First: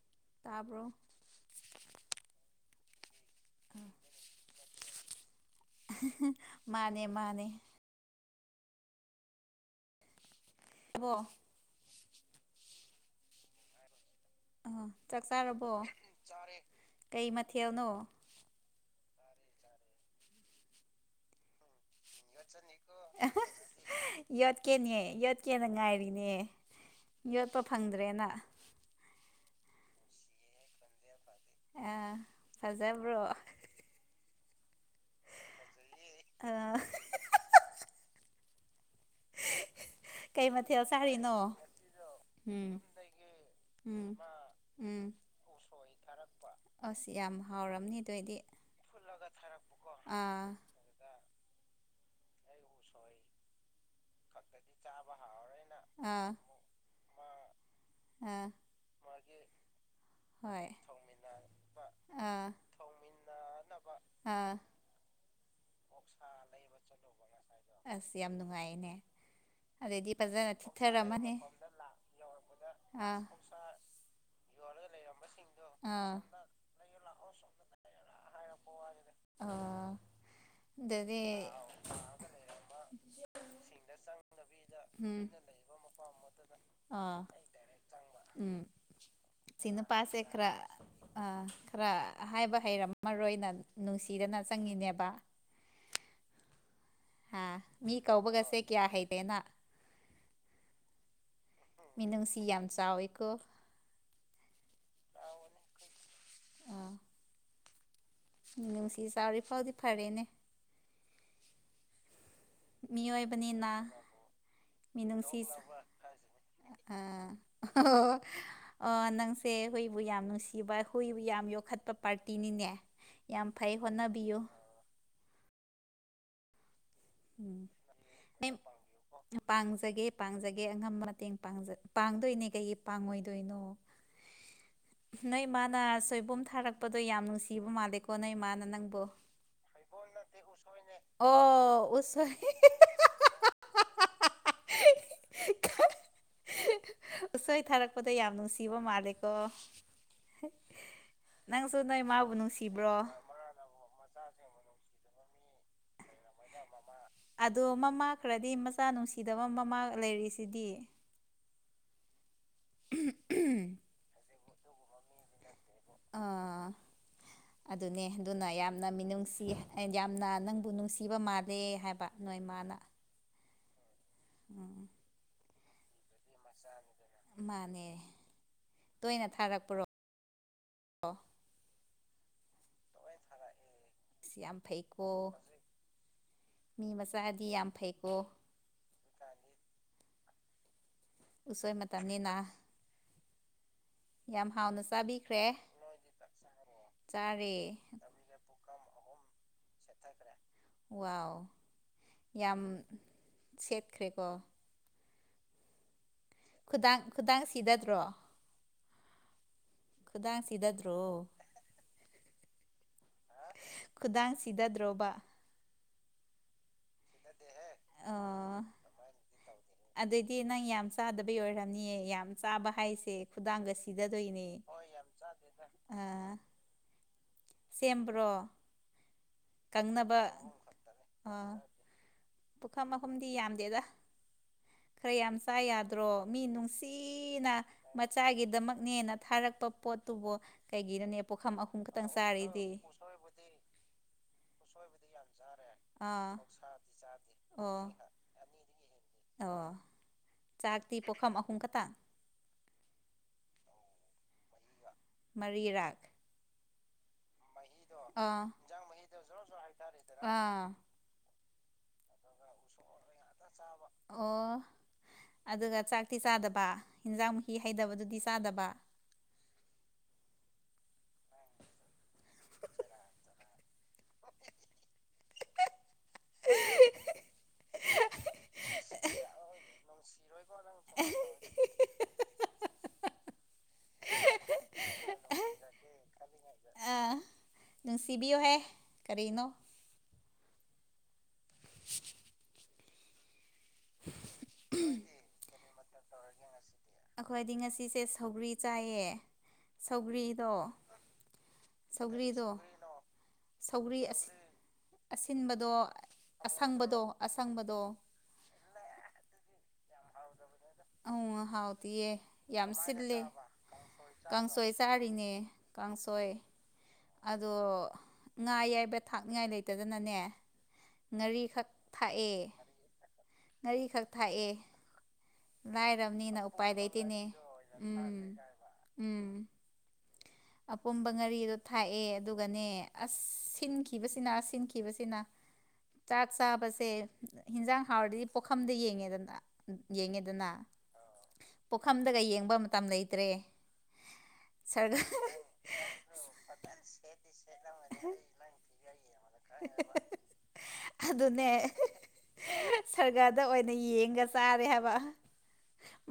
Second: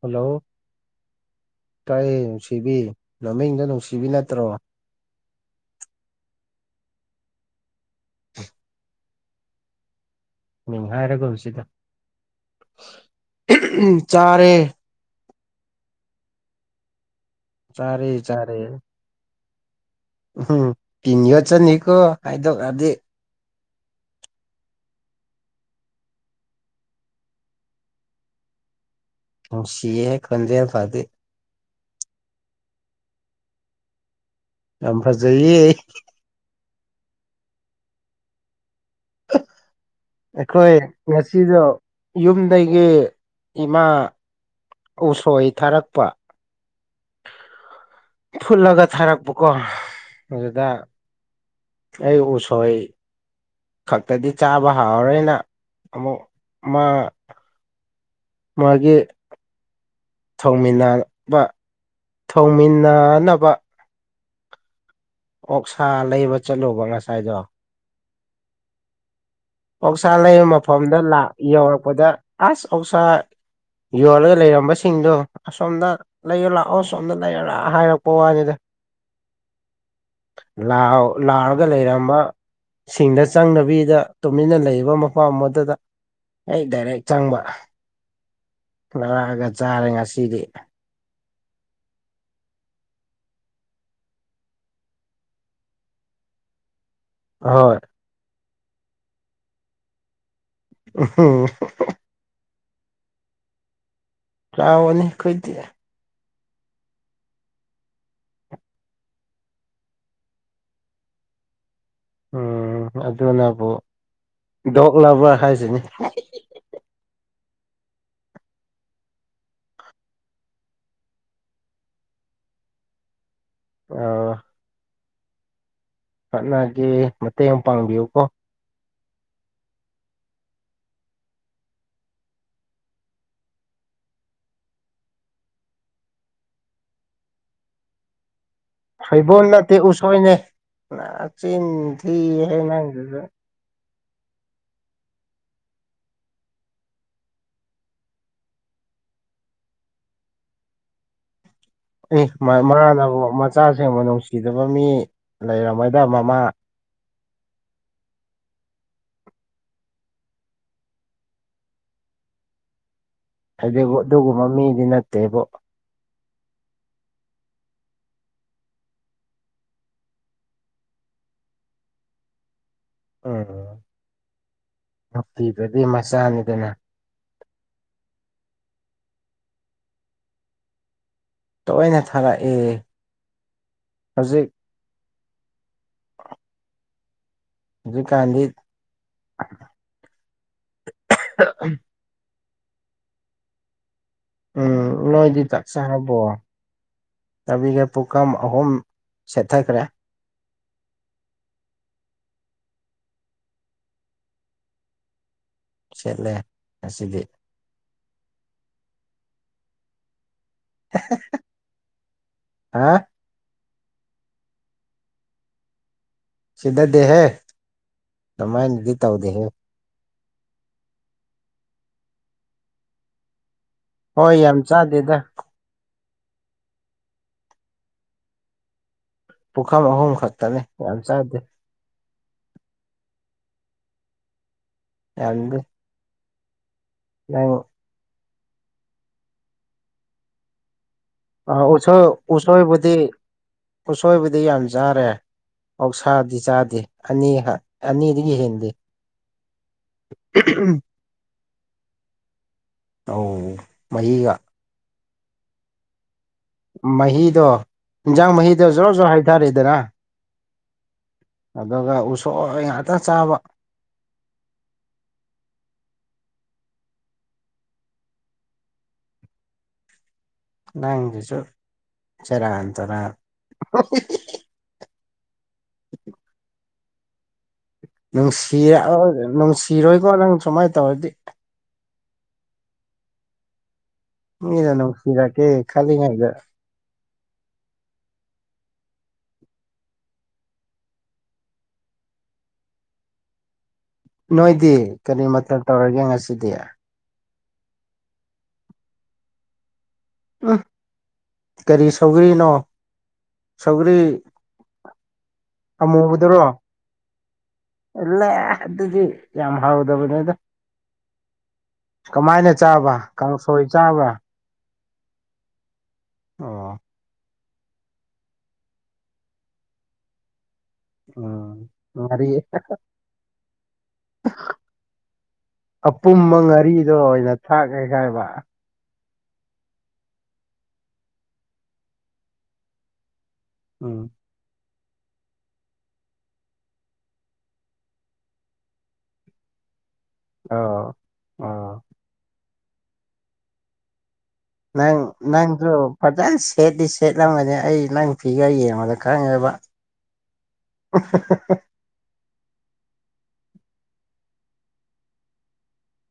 Hello ꯇꯥꯕ꯭ꯔꯣ ꯇꯥꯏ ꯅꯨꯡꯁꯤꯕꯤ ꯅꯃꯤꯡꯗꯨ ꯅꯨꯡꯁꯤꯕꯤ ꯅꯠꯇ꯭ꯔꯣ ꯃꯥꯅꯦ ꯃꯥꯅꯦ [unintelligible] ꯃꯤꯛ ꯑꯕꯣ ꯍꯥꯏꯔꯒꯨꯝꯁꯤꯗ ꯆꯥꯔꯦ ꯑꯥ ꯆꯥꯛ ꯆꯥꯔꯕꯣ ꯆꯥꯔꯦ ꯀꯩ ꯃꯊꯦꯜꯅꯣ ꯆꯔꯦ ꯎꯝ ꯇꯤꯟ ꯌꫭꯠꯆꯅꯤ [unintelligible] ꯌꯣꯠꯀꯦꯅꯦ ꯌꯣꯠꯀꯦꯅ ꯉꯥꯏꯔꯤꯅꯦ ꯌꯣꯠꯄ ꯐꯪꯗ꯭ꯔꯦꯅ ꯅꯨꯡꯁꯤꯍꯦ ꯈꫭꯟꯖ‌ꯦꯟ ꯀꯥꯇꯤ ꯑꯥ ꯐꯖꯕ꯭ꯔꯣ ꯌꯥꯝ ꯐꯖꯩꯌꯦ ꯑ ꯀꯩ ꯑꯩꯈꯣꯏ ꯃꯊꯦꯜ ꯆꯥꯔꯤꯅꯣ ꯉꯁꯤꯗꯣ ꯎꯝ ꯌꯨꯝꯗꯒꯤ ꯏꯃꯥ ꯎꯝ ꯎꯝ ꯎꯁꯣꯏ ꯊꯥꯔꯛꯄ ꯑꯁ ꯌꯥꯝ ꯍꯥꯎꯔꯝꯅꯤ ꯑꯗꯨꯑꯣꯗꯤ ꯐꯨꯠꯂꯒ ꯊꯥꯔꯛꯄꯀꯣ [unintelligible] ꯑꯥ ꯑꯗꯨꯗ ꯑꯩ ꯎꯁꯣꯏ ꯈꯛꯇꯗꯤ ꯆꯥꯕ ꯍꯥꯎꯔꯣꯏꯅ ꯑꯃꯨꯛ ꯃꯥ ꯑ ꯃꯥꯒꯤ ꯍꯣꯏ ꯊꯧꯃꯤꯟꯅꯕ ꯊꯧꯃꯤꯟꯅꯅꯕ ꯍꯥꯥ ꯑꯣꯛꯁꯥ ꯂꯩꯕ ꯆꯠꯂꯨꯕ ꯉꯁꯥꯏꯗꯣ ꯑꯁ ꯌꯥꯝ ꯅꯨꯡꯉꯥꯏꯌ‌ꯦꯅꯦ ꯑꯧꯁꯥ ꯂꯩꯕ ꯃꯐꯝꯗ ꯂꯥ ꯌꯧꯔꯛꯄꯗ ꯑꯁ ꯑꫭꯛꯁꯥ ꯑꯥ ꯌꯣꯜꯂꯒ ꯂꯩꯔꯝꯕꯁꯤꯡꯗꯣ ꯑꯁꯣꯝꯗ ꯑꯥ ꯂꯩꯌꯣ ꯂꯥꯛꯑꯣ ꯁꯣꯝꯗ ꯂꯩꯔ ꯂꯥꯛ ꯍꯥꯏꯔꯛꯄ ꯋꯥꯅꯤꯗ ꯑꯥ ꯂꯥꯎ ꯑꯗꯗꯤ ꯂꯥꯎꯔꯒ ꯂꯩꯔꯝꯕ ꯁꯤꯡꯗ ꯆꯪꯡꯗꯕꯤꯗ ꯇꯨꯃꯤꯟꯅ ꯂꯩꯔꯤꯕ ꯎꯝ ꯃꯐꯝ ꯑꯃꯇꯗ ꯑꯩ ꯗꯥꯏꯔꯦꯛ ꯑꯥ ꯆꯪꯕ ꯎꯝ ꯂꯧꯔꯛꯑꯒ ꯁꯤ ꯆꯥꯔꯦ ꯅꯨꯄꯥꯁ‌ꯦ ꯉꯁꯤꯗꯤ ꯈꯥꯔꯥ ꯑ ꯈꯔ ꯍꯥꯏꯕ ꯍꯩꯔꯝꯃꯔꯣꯏꯅ ꯅꯨꯡꯁꯤꯗꯅ ꯆꯪꯉꯤꯅꯦꯕ ꯍꯥ ꯑꯍꯣꯏ ꯃꯤ ꯀꯧꯕꯒꯁꯦ ꯀꯌꯥ ꯍꯩꯇꯦꯅ [unintelligible] ꯃꯤꯅꯨꯡꯁꯤ ꯌꯥꯝ ꯆꯥꯎꯋꯤꯀꯣ ꯆꯥꯎꯕꯅ‌ꯦ ꯑꯩꯈꫭꯏꯗꯤ ꯑ ꯅꯨꯡꯁꯤ ꯆꯥꯎꯔꯤ ꯐꯥꯎꯗꯤ ꯐꯔꯤꯅꯦ ꯎꯝ ꯑꯗꯨꯅꯕꯨ ꯃꯤꯑꯣꯏꯕꯅꯤꯅ ꯗꯣꯛ ꯂꯚꯔ ꯃꯤꯅꯨꯡꯁꯤ ꯑ ꯍꯥꯏꯁꯤꯅꯤ ꯑ‌ꯣꯍ ꯑ‌ꯣꯍ ꯅꯪꯁꯦ ꯍꯨꯏꯕꯨ ꯌꯥꯝ ꯅꯨꯡꯁꯤꯕ ꯍꯨꯏꯕꯨ ꯌꯥꯝ ꯌꯣꯛꯈꯠꯄ ꯄꯥꯔꯇꯤꯅꯤꯅꯦ ꯌꯥꯝ ꯐꯩ ꯑ ꯍꯣꯠꯅꯕꯤꯌꯨ ꯍꯣꯠꯅꯒꯦ ꯃꯇꯦꯡ ꯄꯥꯡꯕꯤꯌꯨ ꯀꯣ ꯄꯦꯝ ꯄꯥꯡꯖꯒꯦ ꯄꯥꯡꯖꯒꯦ ꯑꯉꯝꯕ ꯃꯇꯦꯡ ꯄꯥꯡꯖ ꯄꯥꯡꯗꯣꯏꯅꯦ ꯀꯩꯒꯤ ꯄꯥꯡꯉꯣꯏꯗꯣꯏꯅꯣ [inaudible] ꯅꯣꯏꯃꯥꯅ ꯁꯣꯏꯕꯨꯝ ꯊꯥꯔꯛꯄꯗꯣ ꯌꯥꯝ ꯅꯨꯡꯁꯤꯕ ꯃꯥꯜꯂꯦꯀꯣ ꯅꯣꯏꯃꯥꯅ ꯅꯪ ꯁꯣꯏꯕꯣꯟ ꯅꯠꯇꯦ ꯎꯁꯣꯏꯅꯦ ꯅꯥꯆꯤꯟ ꯑꯣ ꯊꯤ ꯎꯁꯣꯏ ꯍꯦ ꯅꯪꯁꯨ [inaudible] ꯎꯁꯣꯏ ꯊꯥꯔꯛꯄꯗꯣ ꯌꯥꯝ ꯅꯨꯡꯁꯤꯕ ꯃꯥꯜꯂꯦꯀꯣ ꯅꯪꯁꯨ ꯅꯣꯏ ꯃꯥꯕꯨ ꯅꯨꯡꯁꯤꯕ꯭ꯔꯣ ꯆꯥꯁꯤꯡꯕꯨ ꯅꯨꯡꯁꯤꯗꯕ ꯃꯤ ꯂꯩꯔꯝꯃꯣꯏꯗ ꯃꯃꯥ ꯑꯗꯣ ꯃꯃꯥ ꯈꯔꯗꯤ ꯃꯆꯥ ꯅꯨꯡꯁꯤꯗꯕ ꯃꯃꯥ ꯂꯩꯔꯤꯁꯤꯗꯤ ꯍꯥꯏꯗꯤꯒꯣ ꯑꯗꯨꯒꯨꯝꯕ ꯃꯤꯗꯤ ꯅꯠꯇꯦꯕꯣ ꯑꯥ ꯑꯗꯨꯅꯦ ꯑꯗꯨꯅ ꯌꯥꯝꯅ ꯃꯤꯅꯨꯡꯁꯤ ꯑꯩ ꯌꯥꯝꯅ ꯅꯪꯕꯨ ꯅꯨꯡꯁꯤꯕ ꯃꯥꯜꯂꯦ ꯍꯥꯏꯕ ꯅꯣꯏꯃꯥꯅ ꯑꯥ ꯎꯝ ꯒꯞꯇꯤꯗꯗꯤ ꯃꯆꯥꯅꯤꯗꯅ ꯃꯥꯅꯦ ꯇꯣꯏꯅ ꯊꯥꯔꯛꯄ꯭ꯔꯣ ꯇꯣꯏꯅ ꯊꯥꯔꯛꯑꯦ ꯇꯣꯏꯟ ꯊꯥꯔꯛꯑꯦ ꯑꯁ ꯍꯧꯖꯤꯛ ꯌꯥꯝ ꯐꯩꯀꯣ ꯃꯤ ꯃꯆꯥꯗꯤ ꯌꯥꯝ ꯍꯧꯖꯤꯛ ꯐꯩꯀꯣ ꯀꯥꯟꯗꯤ ꯎꯁꯣꯏ ꯃꯇꯝꯅꯤꯅ ꯌꯥꯝ ꯍꯥꯎꯅ ꯎꯝ ꯅꯣꯏꯗꯤ ꯆꯥꯕꯤꯈ꯭ꯔꯦ ꯆꯥꯛ ꯆꯥꯔꯕꯣ ꯆꯥꯔꯦ ꯑꯗꯨꯗꯤ ꯄꯨꯈꯝ ꯑꯍꯨꯝ ꯁꯦꯠꯊꯈ꯭ꯔꯦ ꯋꯥꯎ ꯌꯥꯝ ꯁꯦꯠꯈ꯭ꯔꯦꯀꯣ ꯆꯠꯂꯦ ꯈꯨꯗꯥꯡ ꯈꯨꯗꯥꯡ ꯁꯤꯗꯗ꯭ꯔꯣ ꯈꯨꯗꯥꯡ ꯁꯤꯗꯗ꯭ꯔꯣ ꯍꯥ ꯈꯨꯗꯥꯡ ꯁꯤꯗꯗ꯭ꯔꯣꯕ ꯁꯤꯗꯗꯦꯍꯦ ꯑꯗꯨꯃꯥꯏꯅꯗꯤ ꯇꯧꯗꯦꯍꯦ ꯑꯗꯨꯗꯤ ꯅꯪ ꯌꯥꯝ ꯆꯥꯗꯕꯩ ꯑꯣꯏꯔꯝꯅꯤꯌꯦ ꯌꯥꯝ ꯆꯥꯕ ꯍꯥꯏꯁꯦ ꯈꯨꯗꯥꯡꯒ ꯍꯣꯏ ꯁꯤꯗꯗꯣꯏꯅꯦ ꯌꯥꯝ ꯍꯣꯏ ꯌꯥꯝ ꯆꯥꯗꯦꯗ ꯆꯥꯗ‌ꯦꯗ ꯑ ꯁꯦꯝꯕ꯭ꯔꯣ ꯄꯨꯈꯝ ꯑꯍꯨꯝ ꯀꯪꯅꯕ ꯈꯛꯇꯅꯦ ꯌꯥꯝ ꯆꯥꯗꯦ ꯑꯥ ꯄꯨꯈꯝ ꯑꯍꯨꯝꯗꯤ ꯌꯥꯝꯗꯦꯗ ꯈꯔ ꯌꯥꯝ ꯌꯥꯝꯗꯦ ꯆꯥ ꯌꯥꯗ꯭ꯔꯣ ꯃꯤ ꯅꯨꯡ ꯁꯤꯅ ꯅꯪ ꯃꯆꯥꯒꯤꯗꯃꯛꯅꯦꯅ ꯊꯥꯔꯛꯄ ꯄꯣꯠꯇꯨꯕꯣ ꯀꯩꯒꯤꯔꯅꯦ ꯄꯨꯈꯝ ꯑꯍꯨꯝ ꯈꯛꯇꯪ ꯎꯁꯣꯏ ꯆꯥꯔꯤꯗꯤ ꯎꯁꯣꯏꯕꯨꯗꯤ ꯎꯁꯣꯏꯕꯨꯗꯤ ꯌꯥꯝ ꯎꯁꯣꯏꯕꯨꯗꯤ ꯆꯥꯔꯦ ꯌꯥꯝ ꯆꯥꯔꯦ ꯑꯥ ꯑꯣꯛꯁꯥꯗꯤ ꯆꯥꯗꯦ ꯑꯣꯛꯁꯥꯗꯤ ꯑꯅꯤ ꯆꯥꯗ꯭ꯔꯤ ꯑꯣ ꯃꯤꯅ ꯑꯅꯤꯗꯒꯤ ꯍꯦꯟꯗꯦ ꯊꯅꯤꯗꯨꯒꯤ ꯑꯣ ꯆꯥꯛꯇꯤ ꯄꯣꯛꯈꯝ ꯑꯍꯨꯝ ꯈꯇꯥ ꯑꯣ ꯃꯍꯤꯒ ꯃꯔꯤꯔꯛ ꯃꯍꯤꯗꯣ ꯏꯟꯖꯥꯡ ꯑꯥ ꯃꯍꯤꯗꯣ ꯖꯣꯔ ꯖꯣ ꯍꯩꯇꯥꯔꯦꯗꯅ ꯑꯥ ꯑꯗꯨꯒ ꯎꯁꯣꯏ ꯉꯥꯛꯇ ꯆꯥꯕ ꯑꯣ ꯑꯗꯨꯒ ꯆꯥꯛꯇꯤ ꯆꯥꯗꯕ ꯍꯟꯖꯥꯡ ꯃꯍꯤ ꯍꯩꯗꯕꯗꯨꯗꯤ ꯆꯥꯗꯕ ꯅꯪꯖꯤꯁꯨ ꯁꯦꯔꯥꯟ ꯇꯨꯔꯥꯟ [unintelligible] [unintelligible] ꯅꯨꯡꯁꯤꯔꯛꯑꯣꯏ ꯅꯨꯡꯁꯤꯔꯣꯏꯀꯣ ꯅꯪ ꯁꯨꯃꯥꯏꯅ ꯇꯧꯔꯗꯤ ꯃꯤꯅ ꯅꯨꯡꯁꯤꯔꯀꯦ ꯈꯜꯂꯤꯉꯥꯏꯗ ꯑ ꯅꯨꯡꯁꯤꯕꯤꯌꯨꯍꯦ ꯀꯔꯤꯅꯣ [unintelligible] ꯅꯣꯏꯗꯤ ꯀꯔꯤ ꯃꯊꯦꯜ ꯇꯧꯔꯒꯦ ꯉꯁꯤꯗꯤ ꯑꯩꯈꯣꯏꯗꯤ ꯉꯁꯤꯁꯦ ꯁꯧꯒ꯭ꯔꯤ ꯆꯥꯏꯌꯦ ꯁꯧꯒ꯭ꯔꯤꯗꯣ ꯎꯝ ꯀꯔꯤ ꯁꯧꯒ꯭ꯔꯤꯅꯣ ꯁꯧꯒ꯭ꯔꯤ ꯁꯧꯔꯤ ꯑꯁꯤ ꯑꯁꯤꯟꯕꯗꯣ ꯑꯃꯨꯕꯗꯨꯔꯣ ꯑꯁꯪꯕꯗꯣ ꯑꯁꯪꯕꯗꯣ ꯂꯦ ꯑꯗꯨꯗꯤ ꯌꯥꯝ ꯍꯥꯎꯗꯕꯅꯦꯗꯣ ꯑꯪ ꯍꯥꯎꯇꯤꯌꯦ ꯀꯃꯥꯏꯅ ꯌꯥꯝ ꯆꯥꯕ ꯁꯤꯜꯂꯦ ꯀꯥꯡꯁꯣꯏ ꯆꯥꯕ ꯀꯥꯡꯁꯣꯏ ꯆꯥꯔꯤꯅꯦ ꯀꯥꯡꯁꯣꯏ ꯑꯣ ꯑꯗꯣ ꯉꯥ ꯌꯥꯏꯕ ꯊꯥꯛꯅꯤꯉꯥꯏ ꯂꯩꯇꯗꯅꯅꯦ ꯉꯥꯔꯤꯈꯛ ꯎꯝ ꯊꯥꯛꯑꯦ ꯉꯥꯔꯤ ꯉꯥꯔꯤꯈꯛ ꯊꯥꯛꯑꯦ ꯑꯄꯨꯝꯕ ꯂꯥꯏꯔꯕꯅꯤꯅ ꯎꯄꯥꯏ ꯉꯥꯔꯤꯗꯣ ꯂꯩꯇꯦꯅꯦ ꯑꯣꯏꯅ ꯊꯥꯛꯑꯦ ꯎꯝ ꯍꯥꯏꯕ ꯎꯝ ꯑꯄꯨꯝꯝꯕ ꯉꯥꯔꯤꯗꯣ ꯊꯥꯛꯑꯦ ꯑꯗꯨꯒꯅꯦ ꯑꯁ ꯎꯝ ꯇꯤꯟꯈꯤꯕꯁꯤꯅ ꯁꯤꯟꯈꯤꯕꯁꯤꯅ ꯆꯥꯛ ꯆꯥꯕꯁꯦ ꯍꯤꯟꯖꯥꯡ ꯍꯥꯎꯔꯗꯤ ꯄꯣꯛꯈꯝꯗ ꯌꯦꯡꯉꯦꯗꯅ ꯎꯝ ꯌꯦꯡꯉꯦ ꯗꯅ ꯑꯣ ꯑꯣ ꯄꯣꯛꯈꯝꯗꯒ ꯌꯦꯡꯕ ꯃꯇꯝ ꯂꯩꯇ꯭ꯔꯦ ꯅꯪ ꯁꯔꯒ ꯅꯪꯁꯨ ꯐꯖꯁ ꯁꯦꯠꯇꯤ ꯁꯦꯠꯂꯝꯒꯅꯤ ꯑꯩ ꯅꯪ ꯐꯤꯒꯔ ꯌꯦꯡꯕꯗ ꯈꯪꯉꯦꯕ ꯑꯗꯨꯅꯦ ꯁꯒꯥꯔꯗ ꯑꯣꯏꯅ ꯌꯦꯡꯉ ꯆꯥꯔꯦ ꯍꯥꯏꯕ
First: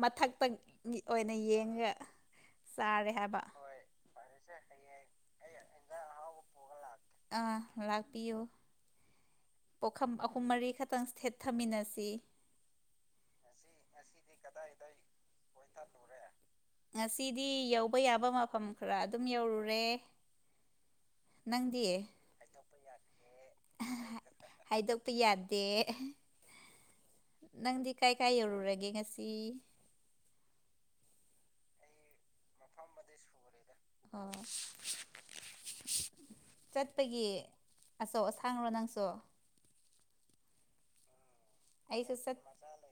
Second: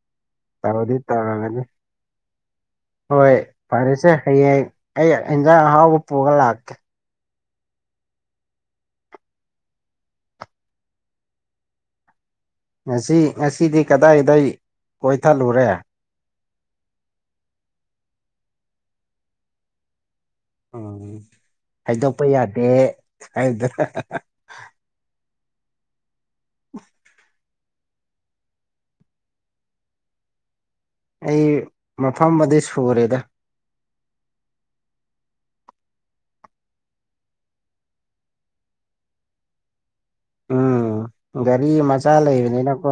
ꯃꯊꯛ ꯇꯛ ꯇꯧꯗꯤ ꯑꯣꯏꯅ ꯇꯧꯔꯝꯒꯅꯤ ꯌꯦꯡꯉꯒ ꯆꯥꯔꯦ ꯍꯣꯏ ꯍꯥꯏꯕ ꯐꯔꯦꯁꯦ ꯍꯌꯦꯡ ꯑꯩ ꯏꯟꯖꯥꯡ ꯑꯍꯥꯎꯕ ꯄꯨꯔꯒ ꯂꯥꯛꯀꯦ ꯑ ꯂꯥꯛꯄꯤꯌꯨ ꯄꯣꯈꯝ ꯑꯍꯨꯝ ꯃꯔꯤ ꯈꯛꯇꯪ ꯊꯦꯠꯊꯃꯤꯟꯅꯁꯤ ꯉꯁꯤ ꯉꯁꯤꯗꯤ ꯀꯗꯥꯏꯗꯩ ꯀꯣꯏꯊꯠꯂꯨꯔꯦ ꯎꯔꯦ ꯉꯁꯤꯗꯤ ꯌꯧꯕ ꯌꯥꯕ ꯃꯐꯝ ꯈꯔ ꯑꯗꯨꯝ ꯌꯧꯔꯨꯔꯦ ꯎꯝ ꯅꯪꯗꯤ ꯍꯥꯏꯗꯣꯛꯄ ꯌꯥꯗꯦ ꯍꯥꯏꯌꯨꯗ ꯍꯥꯏꯗꯣꯛꯄ ꯌꯥꯗꯦ [unintelligible] ꯅꯪꯗꯤ ꯀꯥꯏ ꯀꯥꯏ ꯌꯧꯔꯨꯔꯒꯦ ꯉꯁꯤ ꯑꯩ ꯃꯐꯝ ꯕꯨꯗꯤ ꯁꯨꯔꯦꯗ ꯑꯣ ꯆꯠꯄꯒꯤ ꯑꯆꯧ ꯑꯁꯥꯡꯔꯣ ꯅꯪꯁꯨ ꯎꯝ ꯒꯥꯔꯤ ꯃꯆꯥ ꯑꯩꯁꯨ ꯆꯠ ꯂꯩꯕꯅꯤꯅꯀꯣ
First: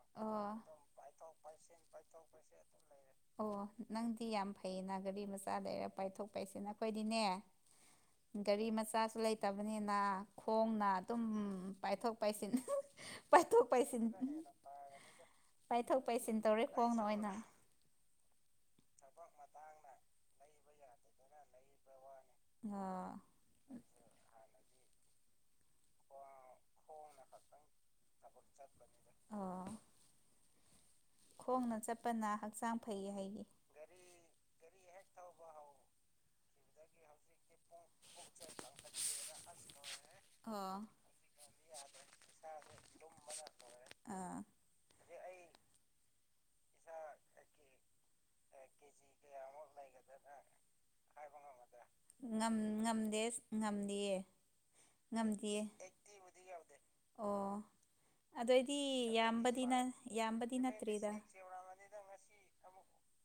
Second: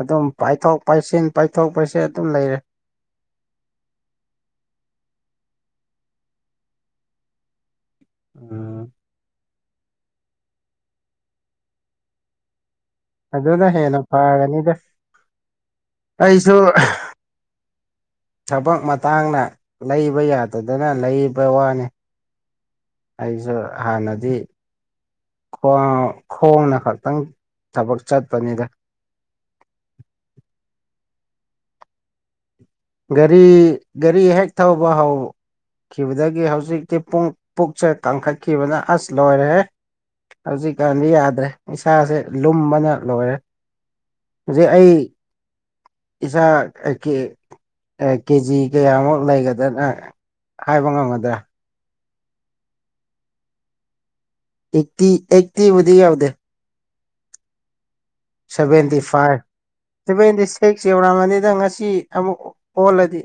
ꯑꯗꯨꯝ ꯑꯣ ꯄꯥꯏꯊꯣꯛ ꯄꯥꯏꯁꯤꯟ ꯄꯥꯏꯊꯣꯛ ꯄꯥꯏꯁꯤꯟ ꯑꯗꯨꯝ ꯂꯩꯔꯦ ꯑꯣ ꯅꯪꯗꯤ ꯌꯥꯝ ꯐꯩꯌꯦꯅ ꯒꯥꯔꯤ ꯃꯆꯥ ꯂꯩꯔ ꯄꯥꯏꯊꯣꯛ ꯄꯥꯏꯁꯤꯟ ꯑꯩꯈꯣꯏꯗꯤꯅꯦ [inaudible] ꯒꯥꯔꯤ ꯎꯝ ꯃꯆꯥꯁꯨ ꯂꯩꯇꯕꯅꯤꯅ ꯈꯣꯡꯅ ꯑꯗꯨꯝ ꯄꯥꯏꯊꯣꯛ ꯄꯥꯏꯁꯤꯟ ꯄꯥꯏꯊꯣꯛ ꯑꯗꯨꯅ ꯍꯦꯟꯅ ꯄꯥꯏꯁꯤꯟ ꯐꯒꯅꯤꯗ ꯄꯥꯏꯊꯣꯛ ꯄꯥꯏꯁꯤꯟ ꯑꯩꯁꯨ ꯇꯧꯔꯦ ꯈꯣꯡꯅ ꯑꯣꯏꯅ ꯊꯕꯛ ꯃꯇꯥꯡꯅ ꯂꯩꯕ ꯌꯥꯗꯗꯅ ꯂꯩꯕ ꯋꯥꯅꯤ ꯑ ꯑꯩꯁꯨ ꯍꯥꯟꯅꯗꯤ ꯈꯣꯡ ꯈꯣꯡꯅ ꯈꯛꯇꯪ ꯊꯕꯛ ꯆꯠꯄꯅꯤꯗ ꯑꯣ ꯈꯣꯡꯅ ꯆꯠꯄꯅ ꯍꯛꯆꯥꯡ ꯐꯩ ꯒꯥꯔꯤ ꯍꯥꯏꯌꯦ ꯒꯥꯔꯤ ꯍꯦꯛ ꯊꯧꯕ ꯍꯧ- ꯈꯤꯕꯗꯒꯤ ꯍꯧꯖꯤꯛꯇꯤ ꯄꯨꯡ ꯄꯨꯛꯁꯦ ꯀꯪꯈꯠꯈꯤꯕꯅ ꯑꯁ ꯂꯣꯏꯔꯦꯍꯦ ꯑꯣ ꯍꯧꯖꯤꯛꯀꯥꯟꯗꯤ ꯌꯥꯗ꯭ꯔꯦ ꯏꯁꯥꯁꯦ ꯂꯨꯝꯕꯅ ꯂꯣꯏꯔꯦ ꯑꯥ ꯍꯧꯖꯤꯛ ꯑꯩ ꯏꯁꯥ ꯑꯀꯦ ꯑꯦ ꯀꯦꯖꯤ ꯀꯌꯥꯃꯨꯛ ꯂꯩꯒꯗꯅ ꯍꯥꯏꯕ ꯉꯝꯒꯗ꯭ꯔꯥ ꯉꯝ ꯉꯝꯗꯦꯁ ꯉꯝꯗꯦꯌꯦ ꯑꯦꯠꯇꯤ ꯑꯦꯠꯇꯤꯕꯨꯗꯤ ꯌꯧꯗꯦ ꯑꯣ ꯑꯗꯨ ꯁꯚꯦꯟꯇꯤ ꯑꯩꯗꯤ ꯌꯥꯝꯕꯗꯤ ꯅ ꯐꯥꯏꯚ ꯁꯚꯦꯟꯇꯤ ꯌꯥꯝꯕꯗꯤ ꯁꯤꯛꯁ ꯅꯠꯇ꯭ꯔꯤꯗ ꯌꯧꯔꯥꯝꯃꯅꯤꯗ ꯉꯁꯤ ꯑꯃꯨꯛ ꯑꯣꯜꯂꯗꯤ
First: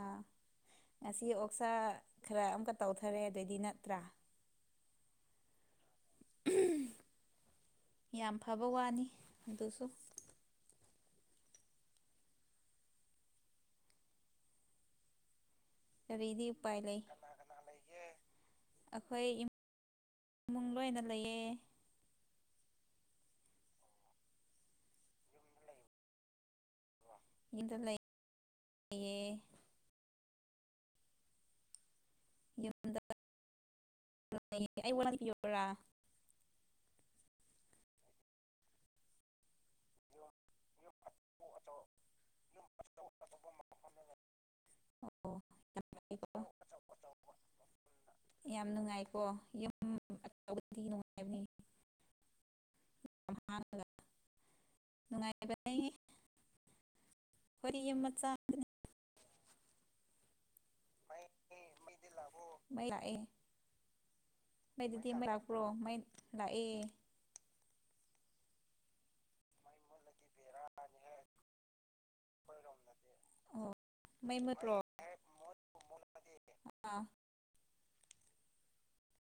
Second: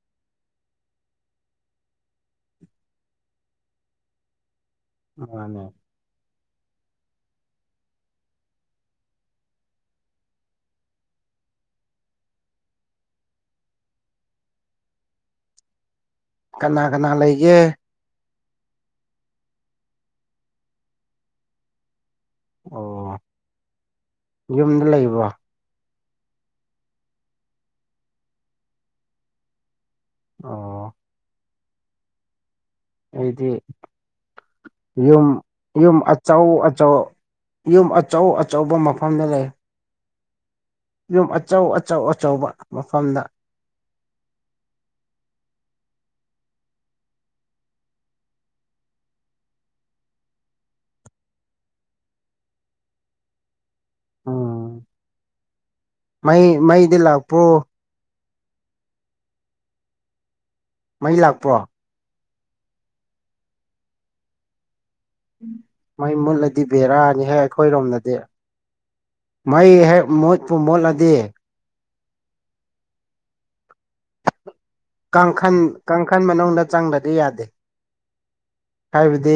ꯑꯥ ꯉꯁꯤ ꯑꯣꯛꯁꯥ ꯈꯔ ꯑꯝꯀꯥ ꯇꯧꯊꯔꯦ ꯑꯗꯩꯗꯤ ꯅꯠꯇ꯭ꯔꯥ ꯀꯅꯥꯅꯦ [unintelligible] ꯌꯥꯝ ꯐꯕ ꯋꯥꯅꯤ ꯑꯗꯨꯁꯨ ꯀꯔꯤꯗꯤ ꯎꯄꯥꯏ ꯀꯅꯥ ꯂꯩ ꯀꯅꯥ ꯂꯩꯒꯦ ꯑꯩꯈꯣꯏ ꯏꯃꯨꯡ ꯏꯃꯨꯡ ꯂꯣꯏꯅ ꯂꯩꯌꯦ ꯑꯣ ꯌꯨꯝꯗ ꯂꯩꯕ꯭ꯔꯣ ꯌꯨꯝꯗ ꯂꯩꯌꯦ ꯑꯣ ꯌꯨꯝ ꯑꯩꯗꯤ ꯑꯩ ꯋꯥ ꯌꯨꯝ ꯄꯤꯌꯔꯥ ꯌꯨꯝ ꯑꯆꯧ ꯑꯆꯧ ꯌꯨꯝ ꯑꯆꯧ ꯑꯆꯧꯕ ꯃꯐꯝꯗ ꯂꯩ ꯌꯨꯝ ꯑꯆꯧ ꯑꯆꯧ ꯑꯆꯧꯕ ꯃꯐꯝꯗ ꯑꯣ [unintelligible] ꯌꯥꯝ ꯅꯨꯡꯉꯥꯏꯀꯣ ꯌꯨꯝ ꯑꯆꯧꯕꯗꯤ ꯅꯨꯡꯉꯥꯏꯕꯅꯦ [unintelligible] ꯎꯝ ꯅꯨꯡꯉꯥꯏꯕꯅꯦ ꯃꯩ ꯃꯩꯗꯤ ꯂꯥꯛꯄ꯭ꯔꯣ ꯋꯥꯔꯤ ꯌꯨꯝ ꯃꯆꯥ꯫ ꯃꯩ ꯂꯥꯛꯄ꯭ꯔꯣ? ꯃꯩ ꯂꯥꯛꯑꯦ꯫ ꯅꯣꯏꯗꯗꯤ ꯃꯩ ꯂꯥꯛꯄ꯭ꯔꯣ? ꯃꯩ ꯃꯨꯠꯂꯗꯤ ꯂꯥꯛꯑꯦ꯫ ꯕꯦꯔꯥꯅꯤ ꯍꯦꯛ ꯑꯩꯈꯣꯏꯔꯣꯝꯗꯗꯤ ꯃꯩ ꯍꯦꯛ ꯃꯨꯠꯄꯨ ꯃꯨꯠꯂꯗꯤ, ꯈꯣꯏꯔꯣꯝꯗꯗꯤ ꯑꯣ꯫ ꯃꯩ ꯃꯨꯠꯄ꯭ꯔꯣ ꯀꯥꯡꯈꯟ ꯀꯥꯡꯈꯟ ꯃꯅꯨꯡꯗ ꯑꯥ ꯆꯪꯗꯗꯤ ꯌꯥꯗꯦ꯫ ꯍꯥꯏꯕꯗꯤ?